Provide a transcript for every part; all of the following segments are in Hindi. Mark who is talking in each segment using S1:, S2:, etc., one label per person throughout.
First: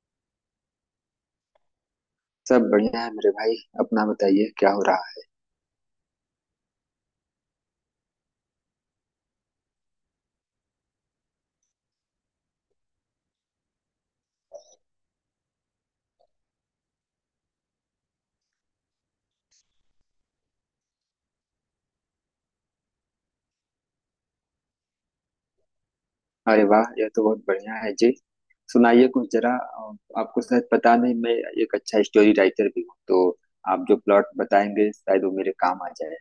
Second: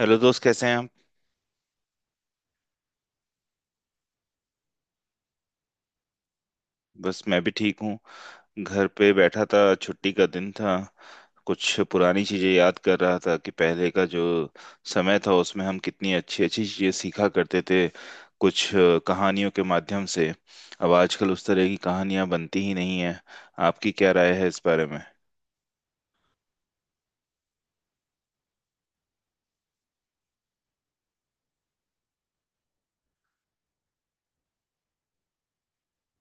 S1: हेलो दोस्त, कैसे हैं आप।
S2: सब बढ़िया है मेरे भाई। अपना बताइए क्या हो रहा है।
S1: बस मैं भी ठीक हूँ। घर पे बैठा था, छुट्टी का दिन था। कुछ पुरानी चीजें याद कर रहा था कि पहले का जो समय था उसमें हम कितनी अच्छी अच्छी चीजें सीखा करते थे कुछ कहानियों के माध्यम से। अब आजकल उस तरह की कहानियां बनती ही नहीं है। आपकी क्या राय है इस बारे में।
S2: अरे वाह, यह तो बहुत बढ़िया है जी। सुनाइए कुछ जरा आपको शायद पता नहीं, मैं एक अच्छा स्टोरी राइटर भी हूँ, तो आप जो प्लॉट बताएंगे शायद वो मेरे काम आ जाए।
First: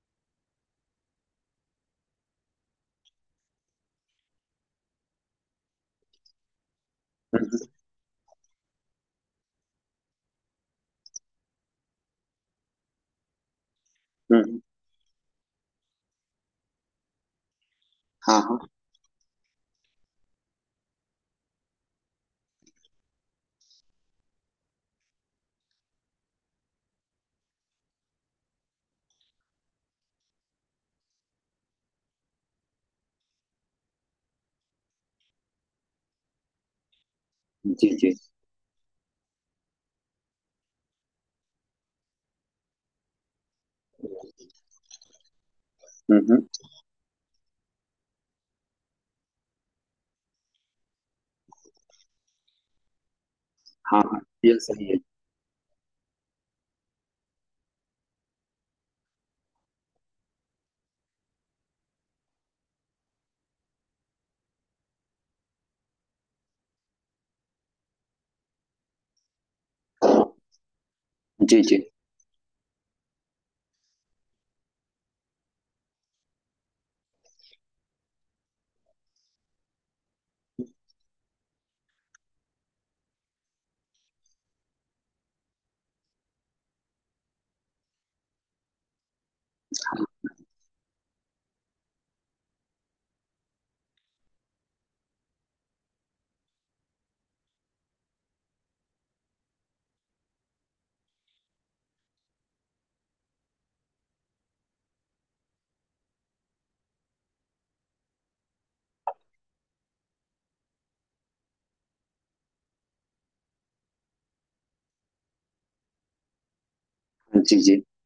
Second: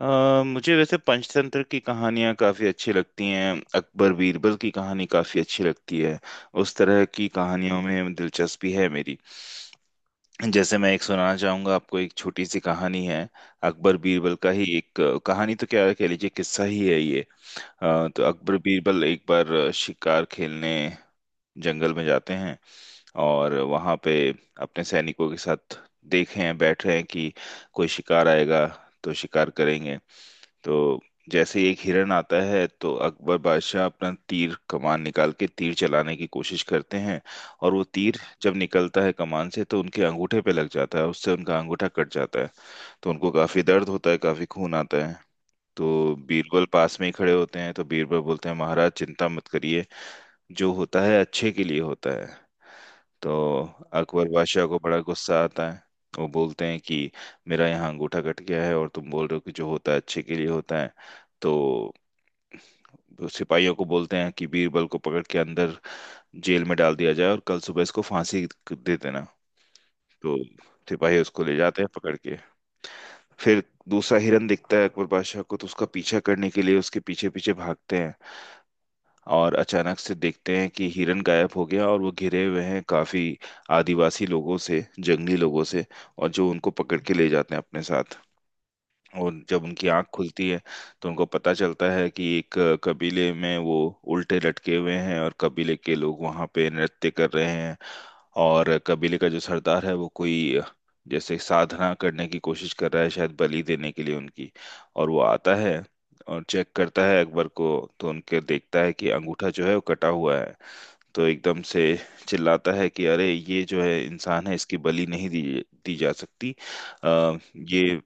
S1: मुझे वैसे पंचतंत्र की कहानियां काफी अच्छी लगती हैं। अकबर बीरबल की कहानी काफी अच्छी लगती है। उस तरह की
S2: हम्म
S1: कहानियों में दिलचस्पी है मेरी। जैसे मैं एक सुनाना चाहूंगा आपको, एक छोटी सी कहानी है। अकबर बीरबल
S2: हम्म।
S1: का
S2: हम्म।
S1: ही एक कहानी तो क्या कह लीजिए, किस्सा ही है ये। तो
S2: हाँ
S1: अकबर
S2: हाँ।
S1: बीरबल एक बार शिकार खेलने जंगल में जाते हैं। और वहां पे अपने सैनिकों के साथ देखे हैं, बैठ रहे हैं कि कोई शिकार आएगा तो शिकार करेंगे। तो जैसे ही एक हिरन आता है तो अकबर बादशाह अपना तीर कमान निकाल के तीर चलाने की कोशिश करते हैं। और वो
S2: जी जी।
S1: तीर जब निकलता है कमान से तो उनके अंगूठे पे लग जाता है, उससे उनका अंगूठा कट जाता है। तो उनको काफी दर्द होता है, काफी खून आता है। तो
S2: हम्म।
S1: बीरबल पास में ही खड़े होते हैं, तो बीरबल बोलते हैं महाराज चिंता मत करिए, जो होता है अच्छे के लिए होता है। तो
S2: हाँ हाँ,
S1: अकबर
S2: यह
S1: बादशाह को
S2: सही है।
S1: बड़ा गुस्सा आता है। वो बोलते हैं कि मेरा यहाँ अंगूठा कट गया है और तुम बोल रहे हो कि जो होता है अच्छे के लिए होता है। तो सिपाहियों को बोलते हैं कि बीरबल को पकड़ के अंदर जेल में डाल दिया जाए और कल सुबह इसको फांसी दे देना। तो सिपाही उसको ले
S2: जी जी।
S1: जाते हैं पकड़ के। फिर दूसरा हिरन दिखता है अकबर बादशाह को, तो उसका पीछा करने के लिए उसके पीछे पीछे भागते हैं। और अचानक से देखते हैं कि हिरन गायब हो गया और वो घिरे हुए हैं काफी आदिवासी लोगों से, जंगली लोगों से। और जो उनको पकड़ के ले जाते हैं अपने साथ। और जब उनकी आंख खुलती है तो उनको पता चलता है कि एक कबीले में वो उल्टे लटके हुए हैं और कबीले के लोग वहां पे नृत्य कर रहे हैं। और कबीले का जो सरदार है वो कोई जैसे साधना करने की कोशिश कर रहा है, शायद बलि देने के लिए उनकी। और वो आता है और चेक करता है अकबर को, तो उनके देखता है कि अंगूठा जो है वो कटा हुआ है। तो एकदम से चिल्लाता है कि अरे ये जो है इंसान है, इसकी बलि नहीं दी दी जा सकती। आ,
S2: जी जी।
S1: ये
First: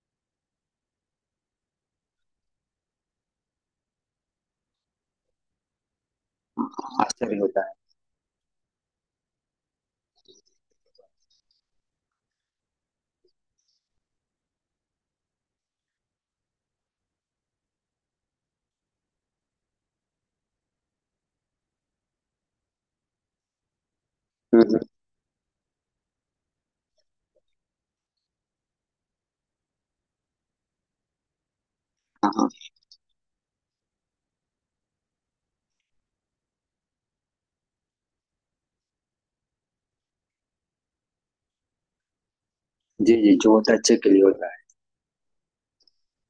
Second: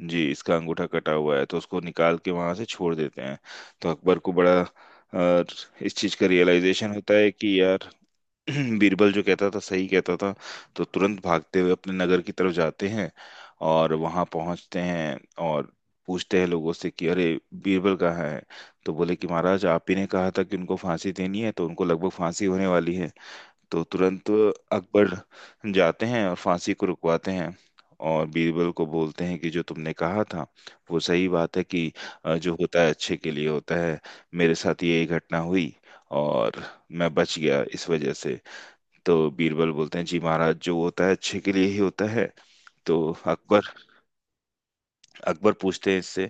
S1: जी इसका अंगूठा कटा हुआ है, तो उसको निकाल के वहां से छोड़ देते हैं। तो अकबर को बड़ा इस चीज का रियलाइजेशन
S2: हाँ,
S1: होता है
S2: आश्चर्य
S1: कि
S2: होता है।
S1: यार बीरबल जो कहता था सही कहता था। तो तुरंत भागते हुए अपने नगर की तरफ जाते हैं और वहां पहुंचते हैं। और पूछते हैं लोगों से कि अरे बीरबल कहाँ है। तो बोले कि महाराज आप ही ने कहा था कि उनको फांसी देनी है, तो उनको लगभग फांसी होने वाली है। तो तुरंत
S2: हम्म।
S1: अकबर जाते हैं और फांसी को रुकवाते हैं। और बीरबल को बोलते हैं कि जो तुमने कहा था वो सही बात है कि
S2: हाँ हाँ।
S1: जो होता है अच्छे के लिए होता है। मेरे साथ ये घटना हुई और मैं बच गया इस वजह से। तो बीरबल बोलते हैं जी महाराज जो होता है अच्छे के लिए ही होता है। तो
S2: जी जी, जो होता
S1: अकबर
S2: है अच्छे के लिए होता है।
S1: अकबर पूछते हैं इससे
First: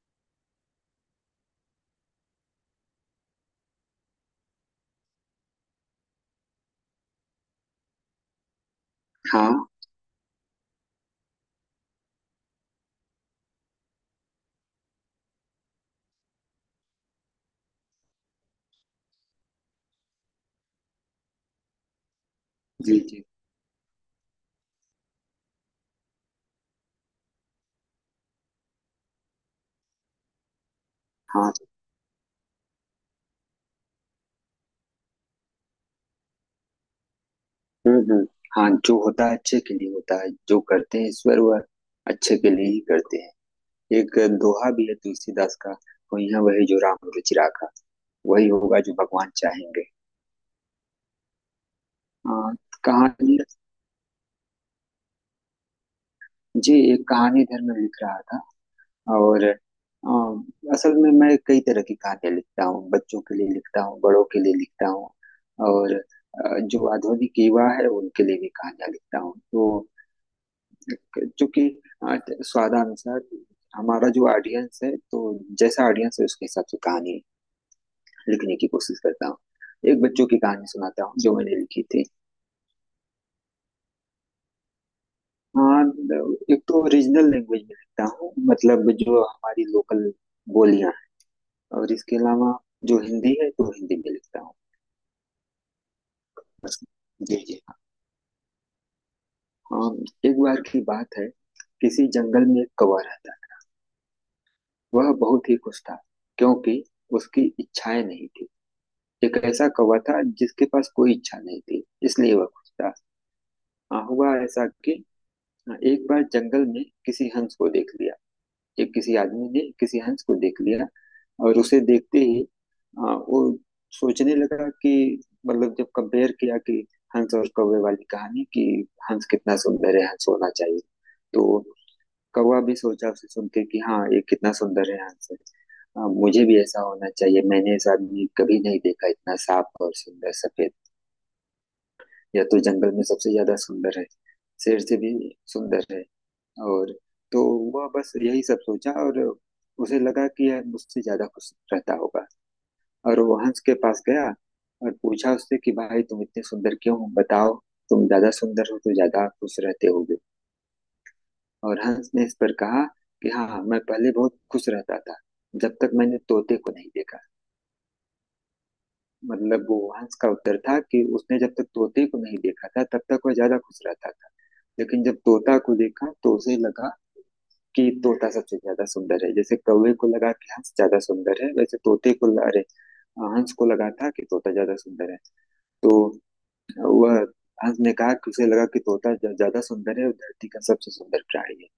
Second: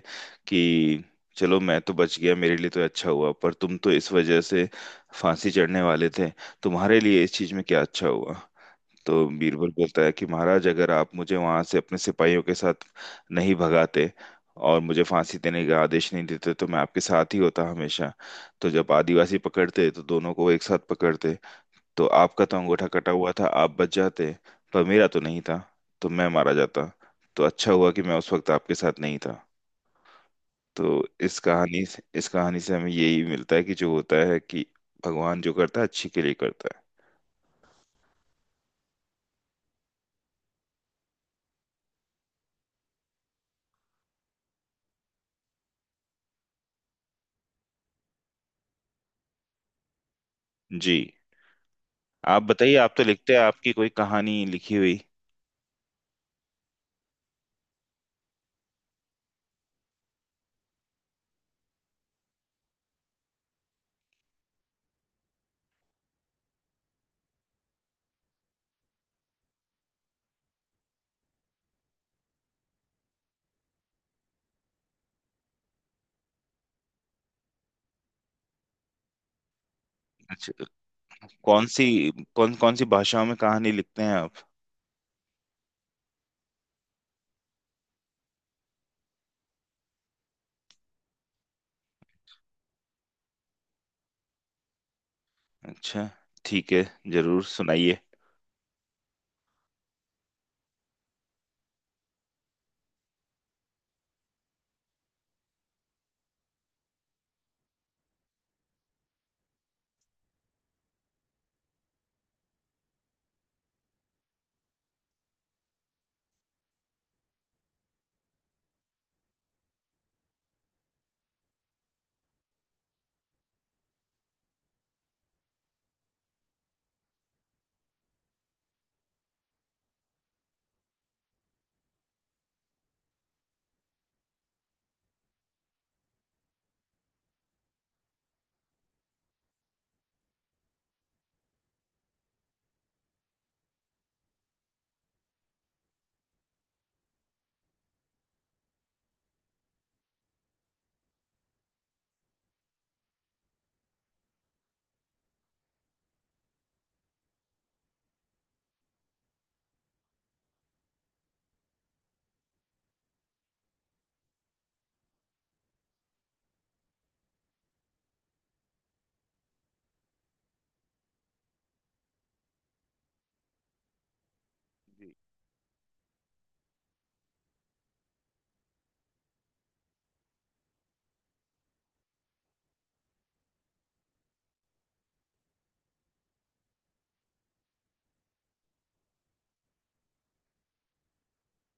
S1: कि चलो मैं तो बच गया, मेरे लिए तो अच्छा हुआ, पर तुम तो इस वजह से फांसी चढ़ने वाले थे, तुम्हारे लिए इस चीज में क्या अच्छा हुआ। तो
S2: हाँ।
S1: बीरबल बोलता है कि महाराज अगर आप मुझे वहां से अपने सिपाहियों के साथ नहीं भगाते और मुझे फांसी देने का आदेश नहीं देते तो मैं आपके साथ ही होता हमेशा। तो जब आदिवासी पकड़ते तो दोनों को एक साथ पकड़ते। तो आपका तो अंगूठा
S2: जी
S1: कटा
S2: जी।
S1: हुआ था, आप बच जाते, पर मेरा तो नहीं था तो मैं मारा जाता। तो अच्छा हुआ कि मैं उस वक्त आपके साथ नहीं था। तो
S2: हाँ।
S1: इस कहानी से हमें यही मिलता है कि जो होता है कि भगवान जो करता है अच्छे के लिए करता
S2: हम्म। हाँ, जो होता है अच्छे के लिए होता है। जो करते हैं ईश्वर वह अच्छे के लिए ही करते हैं। एक दोहा भी है तुलसीदास का, वही है, वही जो राम रुचि राखा, वही होगा जो भगवान चाहेंगे।
S1: है जी।
S2: आ,
S1: आप बताइए, आप तो लिखते
S2: कहानी।
S1: हैं, आपकी कोई कहानी लिखी हुई।
S2: जी, एक कहानी इधर में लिख रहा था। और असल में मैं कई तरह की कहानियां लिखता हूँ, बच्चों के लिए लिखता हूँ, बड़ों के लिए लिखता हूँ और जो आधुनिक युवा है उनके लिए भी कहानियां लिखता हूँ। तो क्योंकि अ, स्वादानुसार हमारा जो ऑडियंस है, तो जैसा ऑडियंस है उसके हिसाब से कहानी लिखने की कोशिश करता हूँ। एक बच्चों की
S1: अच्छा।
S2: कहानी सुनाता हूँ जो मैंने
S1: कौन
S2: लिखी
S1: सी,
S2: थी।
S1: कौन कौन सी भाषाओं में कहानी लिखते हैं आप।
S2: हाँ, एक तो रीजनल लैंग्वेज में लिखता हूँ, मतलब जो हमारी लोकल बोलियां हैं, और इसके अलावा जो हिंदी है तो हिंदी में लिखता हूँ।
S1: अच्छा, ठीक
S2: बस।
S1: है।
S2: जी
S1: जरूर
S2: जी।
S1: सुनाइए।
S2: हाँ। एक बार की बात है, किसी जंगल में एक कौवा रहता था। वह बहुत ही खुश था क्योंकि उसकी इच्छाएं नहीं थी। एक ऐसा कौवा था जिसके पास कोई इच्छा नहीं थी, इसलिए वह खुश था। हाँ, हुआ ऐसा कि हाँ, एक बार जंगल में किसी हंस को देख लिया। एक किसी आदमी ने किसी हंस को देख लिया और उसे देखते ही हाँ, वो सोचने लगा कि मतलब जब कंपेयर किया कि हंस और कौवे वाली कहानी कि हंस कितना सुंदर है, हंस होना चाहिए। तो कौवा भी सोचा उसे सुन के कि हाँ, ये कितना सुंदर है हंस। हाँ, मुझे भी ऐसा होना चाहिए, मैंने ऐसा आदमी कभी नहीं देखा, इतना साफ और सुंदर सफेद। या तो जंगल में सबसे ज्यादा सुंदर है, शेर से भी सुंदर है। और तो वह बस यही सब सोचा और उसे लगा कि यह मुझसे ज्यादा खुश रहता होगा। और वो हंस के पास गया और पूछा उससे कि भाई, तुम इतने सुंदर क्यों हो बताओ। तुम ज्यादा सुंदर हो तो ज्यादा खुश रहते होगे। और हंस ने इस पर कहा कि हाँ हाँ, मैं पहले बहुत खुश रहता था, जब तक मैंने तोते को नहीं देखा। मतलब वो हंस का उत्तर था कि उसने जब तक तोते को नहीं देखा था, तब तक वह ज्यादा खुश रहता था। लेकिन जब तोता को देखा तो उसे लगा कि तोता सबसे ज्यादा सुंदर है। जैसे कौवे को लगा कि हंस ज्यादा सुंदर है, वैसे तोते को अरे, हंस को लगा था कि तोता ज्यादा सुंदर है। तो वह हंस ने कहा कि उसे लगा कि तोता ज्यादा सुंदर है और धरती का सबसे सुंदर प्राणी है।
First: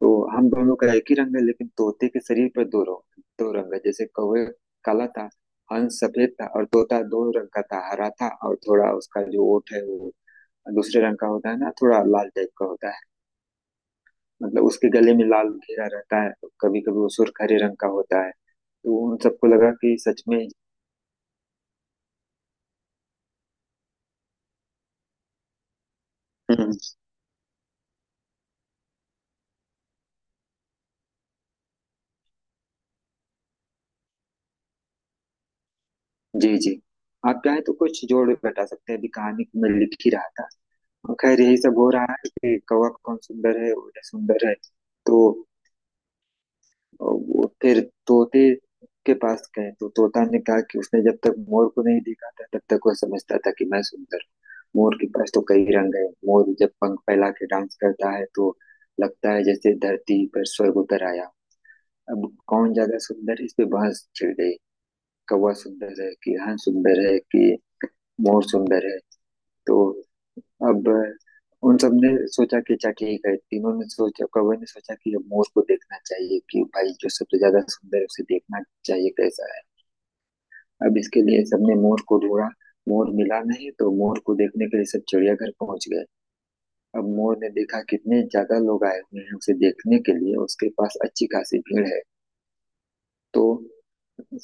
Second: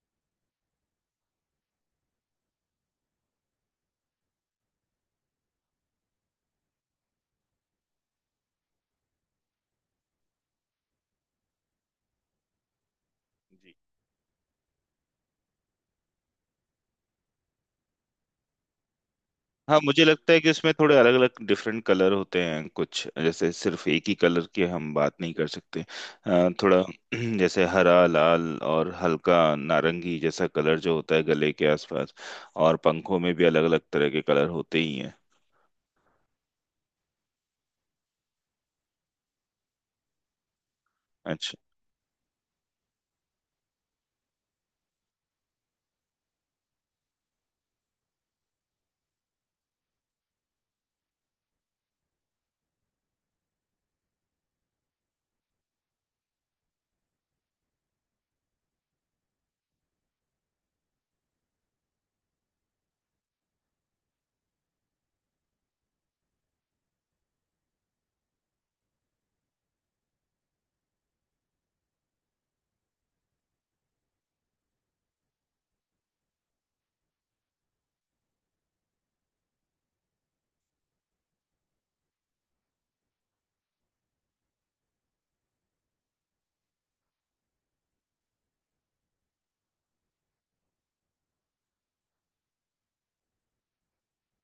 S2: तो हम दोनों का एक ही रंग है लेकिन तोते के शरीर पर दो रंग, दो रंग है। जैसे कौवे काला था, हंस सफेद था और तोता दो रंग का था, हरा था और थोड़ा उसका जो ओठ है वो दूसरे रंग का होता है ना, थोड़ा लाल टाइप का होता है।
S1: जी
S2: मतलब उसके गले में लाल घेरा रहता है। कभी कभी वो सुर्ख हरे रंग का होता है। तो उन सबको लगा
S1: हाँ,
S2: कि
S1: मुझे
S2: सच
S1: लगता
S2: में।
S1: है कि उसमें थोड़े अलग अलग डिफरेंट कलर होते हैं, कुछ जैसे सिर्फ एक ही कलर की हम बात नहीं कर सकते।
S2: हम्म।
S1: थोड़ा जैसे हरा, लाल और हल्का नारंगी जैसा कलर जो होता है गले के आसपास। और पंखों में भी अलग अलग तरह के कलर होते ही हैं।
S2: जी जी। आप चाहे तो कुछ जोड़ घटा सकते हैं, अभी कहानी में लिख ही रहा था। और खैर
S1: अच्छा।
S2: यही सब हो रहा है कि कौवा कौन सुंदर है, उड़े सुंदर है। तो और वो फिर तोते के पास गए तो तोता ने कहा कि उसने जब तक मोर को नहीं देखा था, तब तक वो समझता था कि मैं सुंदर हूं। मोर के पास तो कई रंग है, मोर जब पंख फैला के डांस करता है तो लगता है जैसे धरती पर स्वर्ग उतर आया। अब कौन ज्यादा सुंदर, इस पे बहस छिड़ गई। कौवा सुंदर है कि हंस सुंदर है कि मोर सुंदर है। तो अब उन सब ने सोचा कि अच्छा ठीक है, तीनों ने सोचा, कौवे ने सोचा कि अब मोर को देखना चाहिए कि भाई जो सबसे ज्यादा सुंदर है उसे देखना चाहिए कैसा है। अब इसके लिए सबने मोर को ढूंढा, मोर मिला नहीं तो मोर को देखने के लिए सब चिड़ियाघर पहुंच गए। अब मोर ने देखा कितने ज्यादा लोग आए हुए हैं उसे देखने के लिए, उसके पास अच्छी खासी भीड़ है। तो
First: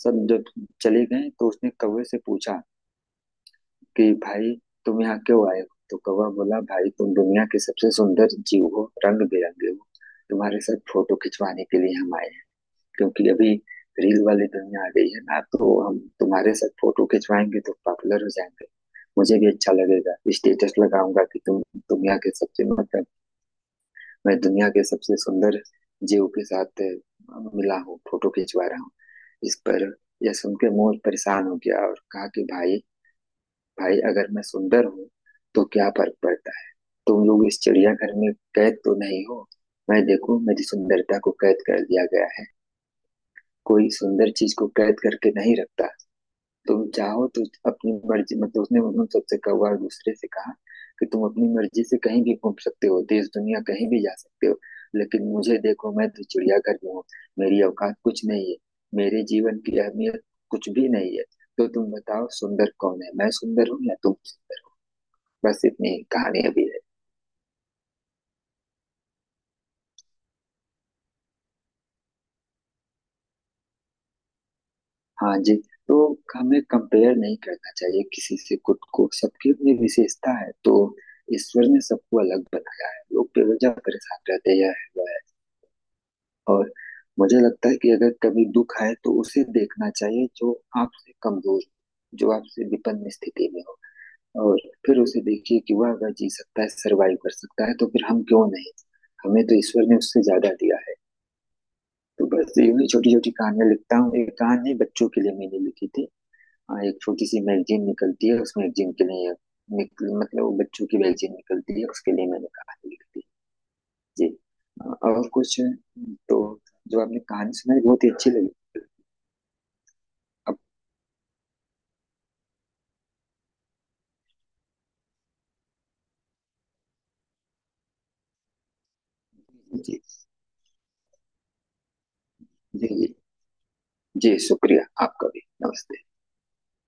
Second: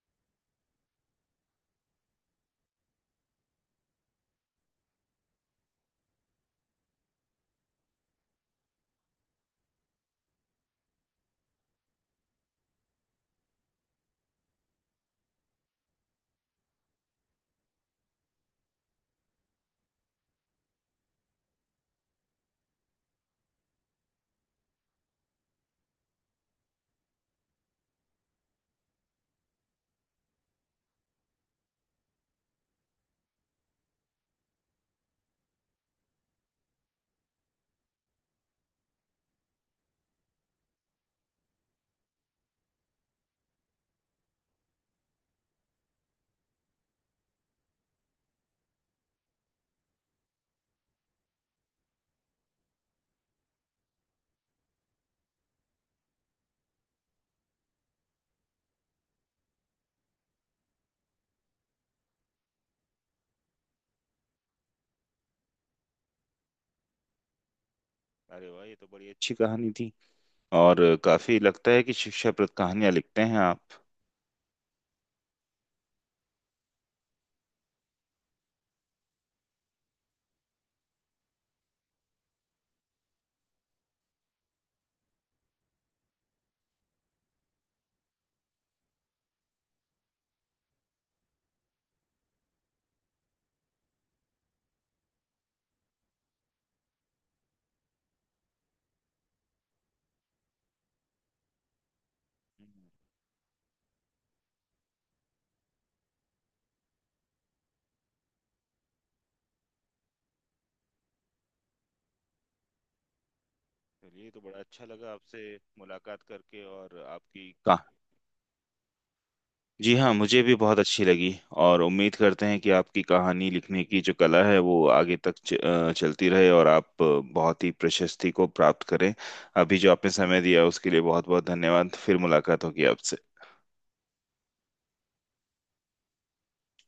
S2: सब जब चले गए तो उसने कौवे से पूछा कि भाई तुम यहाँ क्यों आए हो। तो कौवा बोला, भाई तुम दुनिया के सबसे सुंदर जीव हो, रंग बिरंगे हो, तुम्हारे साथ फोटो खिंचवाने के लिए हम आए हैं। क्योंकि अभी रील वाली दुनिया आ गई है ना, तो हम तुम्हारे साथ फोटो खिंचवाएंगे तो पॉपुलर हो जाएंगे। मुझे भी अच्छा लगेगा, स्टेटस लगाऊंगा कि तुम दुनिया के सबसे मतलब मैं दुनिया के सबसे सुंदर जीव के साथ मिला हूँ, फोटो खिंचवा रहा हूँ। इस पर यह सुन के मोर परेशान हो गया और कहा कि भाई, भाई अगर मैं सुंदर हूँ तो क्या फर्क पड़ता है। तुम लोग इस चिड़ियाघर में कैद तो नहीं हो। मैं देखो, मेरी सुंदरता को कैद कर दिया गया है। कोई सुंदर चीज को कैद करके नहीं रखता। तुम चाहो तो अपनी मर्जी, मतलब उसने उन सबसे कौवा और दूसरे से कहा कि तुम अपनी मर्जी से कहीं भी घूम सकते हो, देश दुनिया कहीं भी जा सकते हो। लेकिन मुझे देखो, मैं तो चिड़ियाघर में हूँ। मेरी औकात कुछ नहीं है, मेरे जीवन की अहमियत कुछ भी नहीं है। तो तुम बताओ सुंदर कौन है, मैं सुंदर हूँ या तुम सुंदर? बस इतनी कहानियां भी है।
S1: अरे वाह, ये तो बड़ी अच्छी कहानी थी। और काफी लगता है कि शिक्षाप्रद कहानियां लिखते हैं आप।
S2: हाँ जी। तो हमें कंपेयर नहीं करना चाहिए किसी से खुद को, सबकी अपनी विशेषता है। तो ईश्वर ने सबको अलग बनाया है, लोग बेवजह परेशान रहते हैं, यह है वह है। और मुझे लगता है कि अगर कभी दुख आए तो उसे देखना चाहिए जो आपसे कमजोर, जो आपसे विपन्न स्थिति में हो, और फिर उसे देखिए कि वह अगर जी सकता है, सरवाइव कर सकता है, तो फिर हम क्यों नहीं। हमें तो ईश्वर ने उससे ज्यादा दिया है। तो बस
S1: हम्म।
S2: यूं छोटी छोटी कहानियां लिखता हूँ, एक कहानी बच्चों के लिए मैंने लिखी थी। हाँ, एक छोटी सी मैगजीन निकलती है, उस मैगजीन के लिए निकल मतलब वो बच्चों की मैगजीन निकलती है, उसके लिए मैंने कहानी लिखी थी।
S1: चलिए,
S2: जी।
S1: ये तो बड़ा अच्छा लगा
S2: और
S1: आपसे
S2: कुछ
S1: मुलाकात
S2: तो
S1: करके
S2: जो
S1: और
S2: आपने
S1: आपकी।
S2: कहानी सुनाई बहुत ही अच्छी लगी।
S1: जी हाँ, मुझे भी
S2: अब
S1: बहुत अच्छी लगी। और उम्मीद करते हैं कि आपकी कहानी लिखने की जो कला है वो आगे तक चलती रहे। और आप बहुत ही प्रशस्ति को प्राप्त करें। अभी जो
S2: जी
S1: आपने समय दिया उसके लिए बहुत बहुत धन्यवाद। फिर मुलाकात होगी
S2: जी। जी
S1: आपसे।
S2: जी, शुक्रिया। आपका भी नमस्ते।